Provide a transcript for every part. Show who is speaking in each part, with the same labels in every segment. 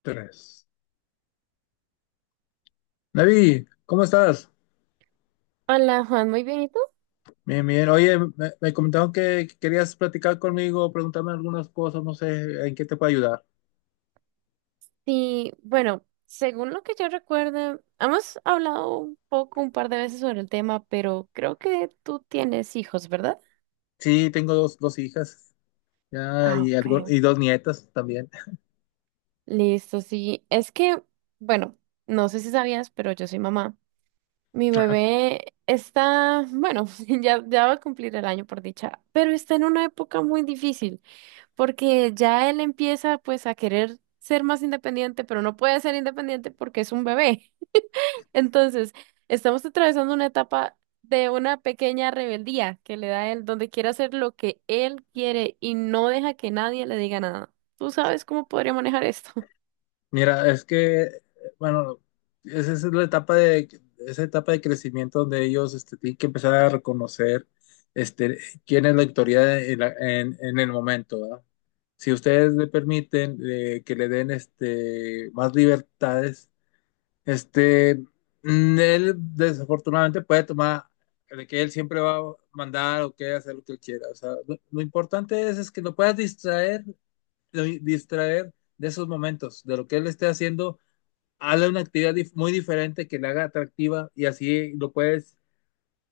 Speaker 1: Tres. David, ¿cómo estás?
Speaker 2: Hola Juan, muy bien, ¿y tú?
Speaker 1: Bien, bien. Oye, me comentaron que querías platicar conmigo, preguntarme algunas cosas, no sé, ¿en qué te puedo ayudar?
Speaker 2: Sí, bueno, según lo que yo recuerdo, hemos hablado un poco, un par de veces sobre el tema, pero creo que tú tienes hijos, ¿verdad?
Speaker 1: Sí, tengo dos hijas, ya,
Speaker 2: Ah, ok.
Speaker 1: y dos nietas también.
Speaker 2: Listo, sí. Es que, bueno, no sé si sabías, pero yo soy mamá. Mi
Speaker 1: Ajá.
Speaker 2: bebé está, bueno, ya va a cumplir el año por dicha, pero está en una época muy difícil, porque ya él empieza pues a querer ser más independiente, pero no puede ser independiente porque es un bebé. Entonces, estamos atravesando una etapa de una pequeña rebeldía que le da él, donde quiere hacer lo que él quiere y no deja que nadie le diga nada. ¿Tú sabes cómo podría manejar esto?
Speaker 1: Mira, es que, bueno, esa es la etapa de, esa etapa de crecimiento donde ellos tienen que empezar a reconocer este, quién es la autoridad en el momento, ¿verdad? Si ustedes le permiten que le den más libertades. Este, Él desafortunadamente puede tomar de que él siempre va a mandar o que hacer lo que él quiera. O sea, lo importante es que lo puedas distraer, distraer de esos momentos, de lo que él esté haciendo. Hazle una actividad muy diferente que le haga atractiva y así lo puedes,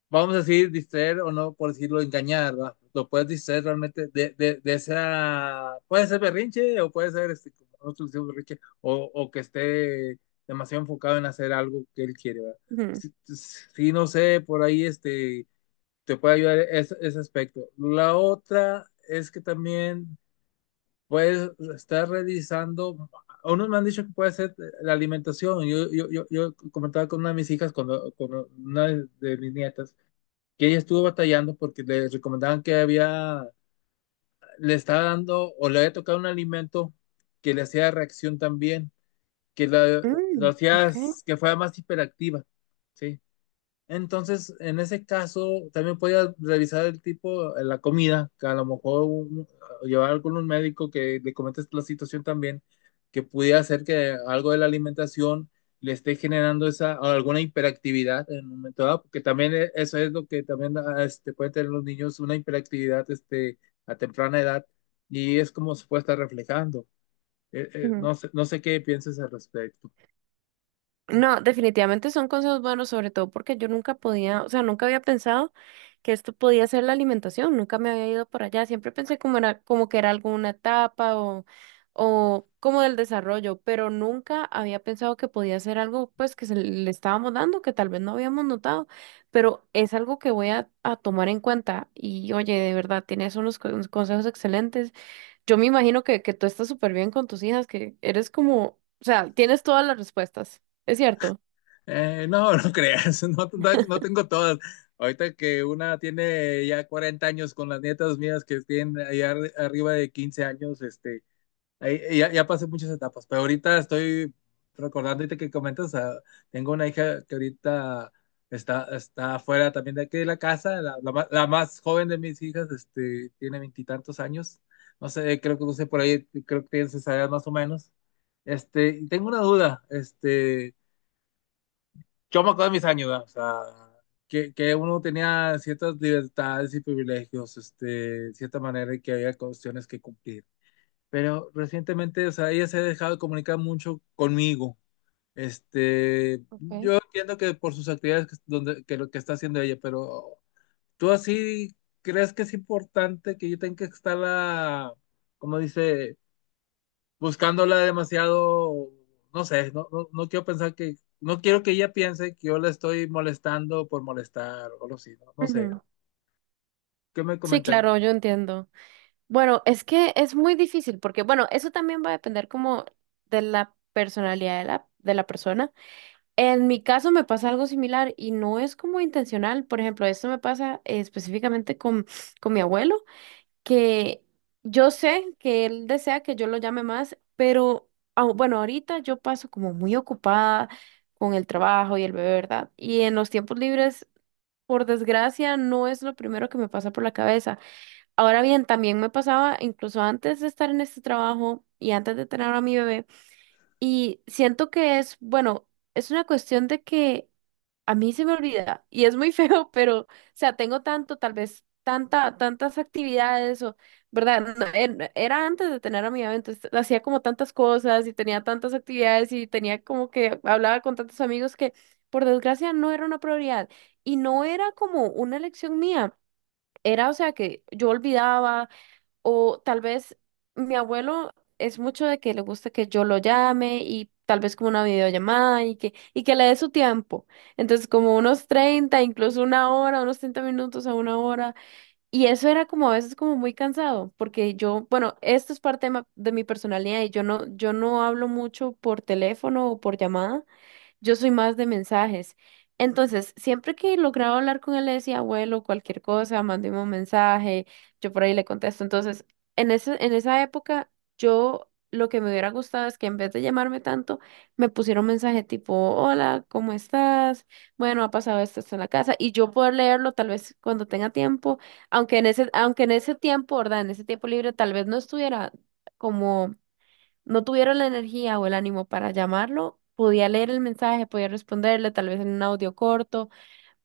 Speaker 1: vamos a decir, distraer o, no, por decirlo, engañar, ¿verdad? Lo puedes distraer realmente de esa, puede ser berrinche o puede ser, como nosotros decimos, berrinche, o que esté demasiado enfocado en hacer algo que él quiere, ¿verdad?
Speaker 2: Ujú.
Speaker 1: Sí, sí, no sé, por ahí te puede ayudar ese aspecto. La otra es que también puedes estar revisando. Unos me han dicho que puede ser la alimentación. Yo comentaba con una de mis hijas, cuando, con una de mis nietas, que ella estuvo batallando porque le recomendaban que había, le estaba dando o le había tocado un alimento que le hacía reacción también, que la- lo
Speaker 2: Mm,
Speaker 1: hacía, que fuera más hiperactiva, ¿sí? Entonces, en ese caso, también podía revisar el tipo, la comida, que a lo mejor llevar con un médico que le comentes la situación también, que pudiera hacer que algo de la alimentación le esté generando esa o alguna hiperactividad en un momento dado, porque también, eso es lo que también, pueden tener los niños, una hiperactividad, a temprana edad, y es como se puede estar reflejando.
Speaker 2: ok.
Speaker 1: No sé, no sé qué piensas al respecto.
Speaker 2: No, definitivamente son consejos buenos, sobre todo porque yo nunca podía, o sea, nunca había pensado que esto podía ser la alimentación, nunca me había ido por allá, siempre pensé como era, como que era alguna etapa o como del desarrollo, pero nunca había pensado que podía ser algo pues que se le estábamos dando, que tal vez no habíamos notado, pero es algo que voy a tomar en cuenta y oye, de verdad, tienes unos consejos excelentes. Yo me imagino que tú estás súper bien con tus hijas, que eres como, o sea, tienes todas las respuestas, ¿es cierto?
Speaker 1: No, no creas, no, no, no tengo todas. Ahorita que una tiene ya 40 años, con las nietas mías que tienen allá arriba de 15 años, ahí ya, ya pasé muchas etapas, pero ahorita estoy recordando, ahorita que comentas, tengo una hija que ahorita está afuera también de aquí de la casa. La más joven de mis hijas, tiene veintitantos años, no sé, creo que no sé por ahí, creo que tienes esa edad más o menos. Y tengo una duda. Yo me acuerdo de mis años, ¿verdad? O sea, que uno tenía ciertas libertades y privilegios, de cierta manera, y que había cuestiones que cumplir. Pero recientemente, o sea, ella se ha dejado de comunicar mucho conmigo.
Speaker 2: Okay.
Speaker 1: Yo entiendo que por sus actividades, que donde, que lo que está haciendo ella, pero tú, así, ¿crees que es importante que yo tenga que estarla, como dice, buscándola demasiado? No sé, no quiero pensar que, no quiero que ella piense que yo la estoy molestando por molestar o algo así, no, no sé,
Speaker 2: Ujú.
Speaker 1: ¿qué me
Speaker 2: Sí,
Speaker 1: comentaría?
Speaker 2: claro, yo entiendo. Bueno, es que es muy difícil porque, bueno, eso también va a depender como de la personalidad de la persona. En mi caso me pasa algo similar y no es como intencional. Por ejemplo, esto me pasa específicamente con mi abuelo, que yo sé que él desea que yo lo llame más, pero bueno, ahorita yo paso como muy ocupada con el trabajo y el bebé, ¿verdad? Y en los tiempos libres, por desgracia, no es lo primero que me pasa por la cabeza. Ahora bien, también me pasaba incluso antes de estar en este trabajo y antes de tener a mi bebé, y siento que es, bueno, es una cuestión de que... A mí se me olvida y es muy feo, pero, o sea, tengo tanto, tal vez, tanta, tantas actividades o, ¿verdad? No, en... Era antes de tener a mi bebé, entonces hacía como tantas cosas y tenía tantas actividades y tenía como que hablaba con tantos amigos que, por desgracia, no era una prioridad y no era como una elección mía. Era, o sea, que yo olvidaba, o tal vez mi abuelo es mucho de que le gusta que yo lo llame y tal vez como una videollamada y que le dé su tiempo. Entonces como unos 30 incluso una hora, unos 30 minutos a una hora. Y eso era como a veces como muy cansado, porque yo, bueno, esto es parte de de mi personalidad y yo no hablo mucho por teléfono o por llamada. Yo soy más de mensajes. Entonces, siempre que lograba hablar con él, le decía, abuelo, cualquier cosa, mándeme un mensaje, yo por ahí le contesto. Entonces, en esa época, yo lo que me hubiera gustado es que en vez de llamarme tanto, me pusiera un mensaje tipo, hola, ¿cómo estás? Bueno, ha pasado esto, esto en la casa, y yo poder leerlo tal vez cuando tenga tiempo, aunque en ese tiempo, ¿verdad? En ese tiempo libre, tal vez no estuviera como no tuviera la energía o el ánimo para llamarlo, podía leer el mensaje, podía responderle, tal vez en un audio corto,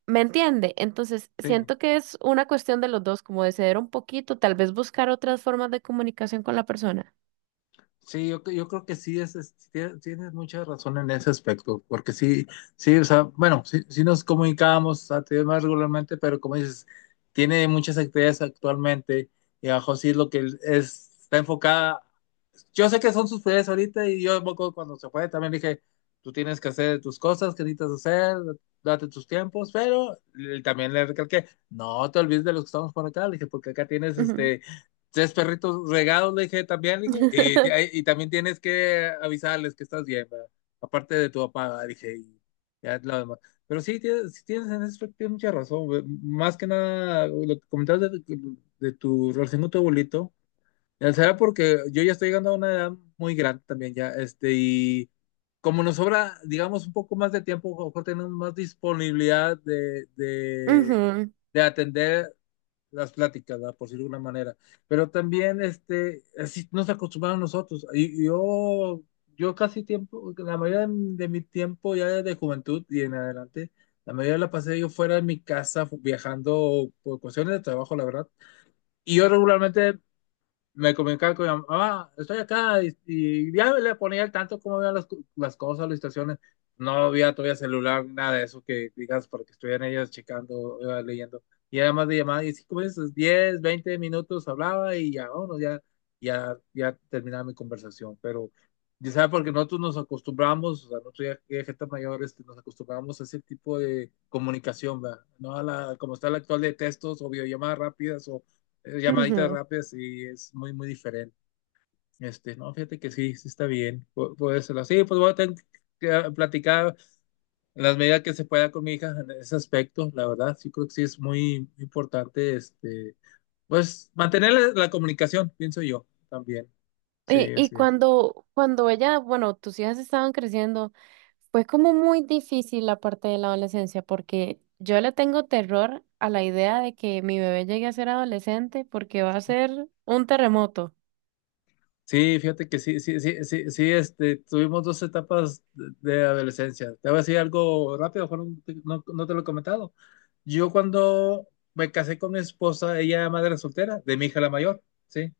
Speaker 2: ¿me entiende? Entonces,
Speaker 1: Sí,
Speaker 2: siento que es una cuestión de los dos, como de ceder un poquito, tal vez buscar otras formas de comunicación con la persona.
Speaker 1: sí, yo creo que sí. Tienes mucha razón en ese aspecto, porque sí, sí, o sea, bueno, sí, nos comunicábamos antes más regularmente, pero como dices, tiene muchas actividades actualmente, y abajo sí es lo que es, está enfocada. Yo sé que son sus prioridades ahorita, y yo cuando se fue también dije, tú tienes que hacer tus cosas que necesitas hacer, date tus tiempos, pero también le recalqué, no te olvides de los que estamos por acá, le dije, porque acá tienes
Speaker 2: Ujú.
Speaker 1: tres perritos regados, le dije también, y también tienes que avisarles que estás bien, ¿verdad? Aparte de tu papá, le dije, y ya lo demás. Pero sí, sí tienes, en eso tienes mucha razón, güey. Más que nada, lo que comentabas de, tu relación con tu abuelito. Ya será porque yo ya estoy llegando a una edad muy grande también ya, y como nos sobra, digamos, un poco más de tiempo, a lo mejor tenemos más disponibilidad de, de,
Speaker 2: Ujú,
Speaker 1: de atender las pláticas, ¿verdad? Por decirlo de alguna manera. Pero también, así nos acostumbramos nosotros. Y yo, yo casi tiempo, la mayoría de mi tiempo ya de juventud y en adelante, la mayoría la pasé yo fuera de mi casa, viajando por cuestiones de trabajo, la verdad. Y yo regularmente me comunicaba con mi mamá, "Ah, estoy acá", y ya le ponía al tanto cómo vean las, las cosas, las situaciones. No había todavía celular, nada de eso, que digas, para que estuvieran ellas checando, leyendo. Y era más de llamada, y sí, como veces, 10, 20 minutos hablaba y ya, vámonos, ya terminaba mi conversación. Pero ya sabes, porque nosotros nos acostumbramos, o sea, nosotros ya, ya gente mayor, nos acostumbramos a ese tipo de comunicación, ¿verdad? No a la, como está la actual, de textos o videollamadas rápidas o, llamaditas
Speaker 2: ujú.
Speaker 1: rápidas, y es muy, muy diferente. No, fíjate que sí, sí está bien. Puede serlo. Sí, pues voy a tener que, platicar en las medidas que se pueda con mi hija en ese aspecto, la verdad. Sí, creo que sí es muy importante, pues mantener la comunicación, pienso yo también. Sí,
Speaker 2: Y
Speaker 1: así es.
Speaker 2: cuando, cuando ella, bueno, tus hijas estaban creciendo, fue como muy difícil la parte de la adolescencia, porque yo le tengo terror a la idea de que mi bebé llegue a ser adolescente porque va a ser un terremoto.
Speaker 1: Sí, fíjate que sí, tuvimos dos etapas de adolescencia. Te voy a decir algo rápido, no, no te lo he comentado. Yo cuando me casé con mi esposa, ella era madre soltera, de mi hija la mayor, ¿sí?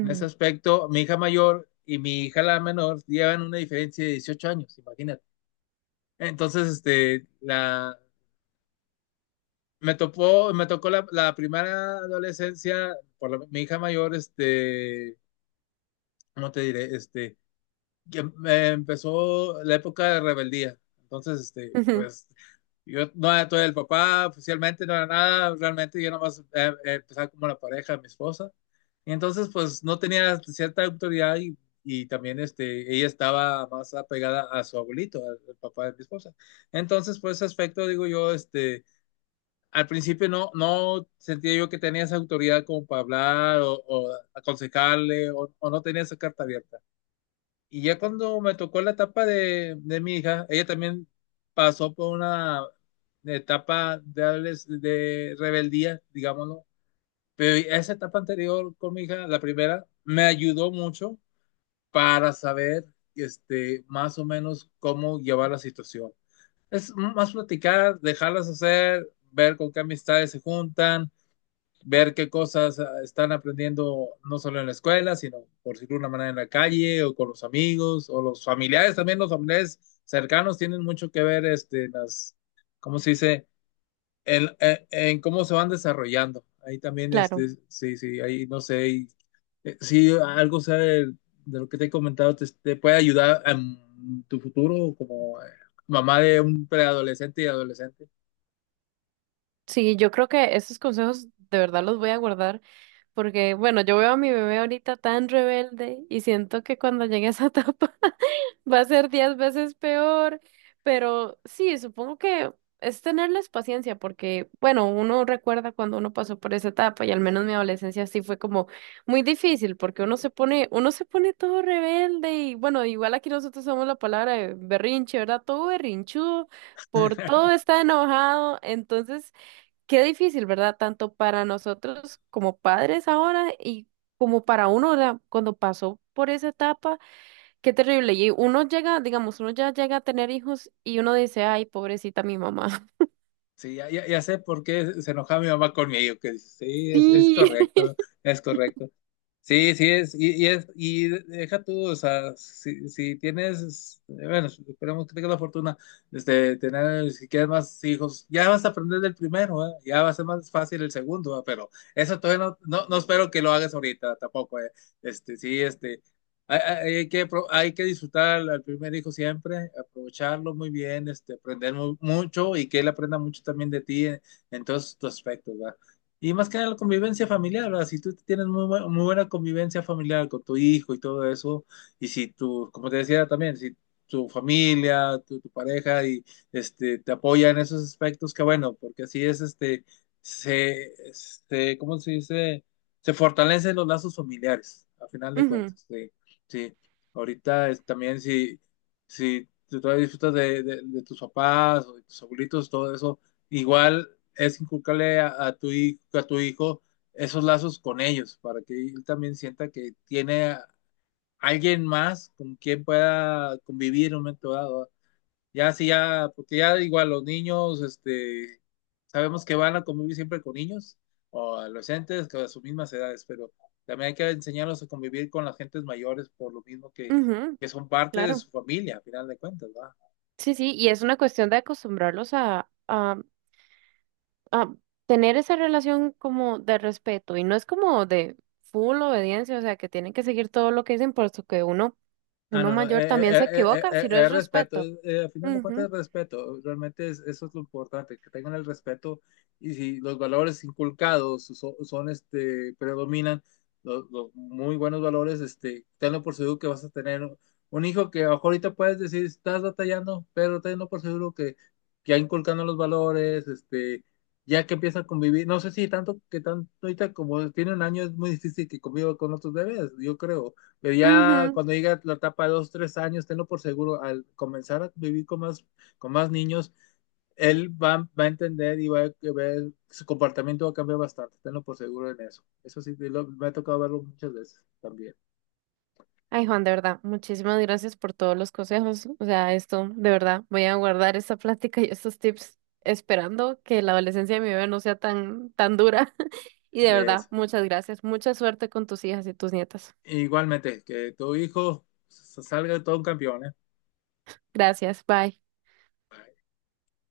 Speaker 1: En ese aspecto, mi hija mayor y mi hija la menor llevan una diferencia de 18 años, imagínate. Entonces, me tocó la primera adolescencia por mi hija mayor. ¿Cómo te diré? Que, Empezó la época de rebeldía. Entonces, pues yo no era todo el papá, oficialmente no era nada, realmente yo nomás, empezaba como la pareja de mi esposa. Y entonces, pues no tenía cierta autoridad, y también, ella estaba más apegada a su abuelito, al papá de mi esposa. Entonces, por ese aspecto, digo yo, al principio no, sentía yo que tenía esa autoridad como para hablar, o, aconsejarle, no tenía esa carta abierta. Y ya cuando me tocó la etapa de mi hija, ella también pasó por una etapa de, de rebeldía, digámoslo. Pero esa etapa anterior con mi hija, la primera, me ayudó mucho para saber, más o menos cómo llevar la situación. Es más platicar, dejarlas hacer, ver con qué amistades se juntan, ver qué cosas, están aprendiendo, no solo en la escuela, sino, por decirlo de una manera, en la calle o con los amigos o los familiares. También los familiares cercanos tienen mucho que ver, ¿cómo se dice? En cómo se van desarrollando. Ahí también,
Speaker 2: Claro.
Speaker 1: sí, sí, ahí no sé, si algo sea lo que te he comentado, te puede ayudar en tu futuro como, mamá de un preadolescente y adolescente.
Speaker 2: Sí, yo creo que esos consejos de verdad los voy a guardar porque, bueno, yo veo a mi bebé ahorita tan rebelde y siento que cuando llegue a esa etapa va a ser 10 veces peor, pero sí, supongo que es tenerles paciencia porque, bueno, uno recuerda cuando uno pasó por esa etapa y al menos mi adolescencia sí fue como muy difícil porque uno se pone todo rebelde y, bueno, igual aquí nosotros somos la palabra de berrinche, ¿verdad? Todo berrinchudo por todo está enojado, entonces... Qué difícil, ¿verdad? Tanto para nosotros como padres ahora y como para uno, ¿verdad? Cuando pasó por esa etapa, qué terrible. Y uno llega, digamos, uno ya llega a tener hijos y uno dice, ay, pobrecita mi mamá.
Speaker 1: Sí, ya, ya sé por qué se enojaba mi mamá conmigo, que dice, sí, es
Speaker 2: Sí.
Speaker 1: correcto, es correcto. Sí, sí es, y deja tú, o sea, si, tienes, bueno, esperemos que tengas la fortuna, si quieres más hijos, ya vas a aprender del primero, ¿eh? Ya va a ser más fácil el segundo, ¿eh? Pero eso todavía no, espero que lo hagas ahorita tampoco, ¿eh? Este, sí, este, Hay, hay que, hay que disfrutar al primer hijo siempre, aprovecharlo muy bien, aprender, mucho, y que él aprenda mucho también de ti en, todos tus aspectos, ¿verdad? Y más que nada la convivencia familiar, ¿verdad? Si tú tienes muy, muy buena convivencia familiar con tu hijo y todo eso, y si tú, como te decía también, si tu familia, tu pareja te apoya en esos aspectos, que bueno, porque así es este se este, ¿cómo se dice? Se fortalecen los lazos familiares, a final de
Speaker 2: Ujú,
Speaker 1: cuentas. Sí. Sí. Ahorita es también, si, si tú todavía disfrutas de, de tus papás o de tus abuelitos, todo eso, igual es inculcarle a tu hijo, esos lazos con ellos, para que él también sienta que tiene a alguien más con quien pueda convivir en un momento dado. Ya sí, ya, porque ya igual los niños, sabemos que van a convivir siempre con niños o adolescentes que a sus mismas edades, pero también hay que enseñarlos a convivir con las gentes mayores, por lo mismo
Speaker 2: ujú,
Speaker 1: que son parte de
Speaker 2: claro.
Speaker 1: su familia, a final de cuentas, ¿verdad?
Speaker 2: Sí, sí, y es una cuestión de acostumbrarlos a, a tener esa relación como de respeto y no es como de full obediencia, o sea, que tienen que seguir todo lo que dicen, puesto que uno,
Speaker 1: Ah,
Speaker 2: uno
Speaker 1: no,
Speaker 2: mayor también se equivoca si no es
Speaker 1: respeto,
Speaker 2: respeto.
Speaker 1: a final de cuentas es respeto, realmente es, eso es lo importante, que tengan el respeto. Y si los valores inculcados son, predominan, los muy buenos valores, tenlo por seguro que vas a tener un hijo que a lo mejor ahorita puedes decir, estás batallando, pero tenlo por seguro que, ya inculcando los valores, ya que empieza a convivir, no sé si tanto, que tanto ahorita, como tiene 1 año, es muy difícil que conviva con otros bebés, yo creo, pero ya
Speaker 2: Ujú.
Speaker 1: cuando llega la etapa de 2, 3 años, tenlo por seguro, al comenzar a vivir con más, niños, él va, a entender y va a ver, su comportamiento va a cambiar bastante, tenlo por seguro en eso. Eso sí, me ha tocado verlo muchas veces también.
Speaker 2: Ay, Juan, de verdad, muchísimas gracias por todos los consejos. O sea, esto, de verdad, voy a guardar esta plática y estos tips, esperando que la adolescencia de mi bebé no sea tan, tan dura. Y de verdad,
Speaker 1: Es-
Speaker 2: muchas gracias. Mucha suerte con tus hijas y tus nietas.
Speaker 1: Igualmente, que tu hijo, salga todo un campeón, ¿eh?
Speaker 2: Gracias, bye.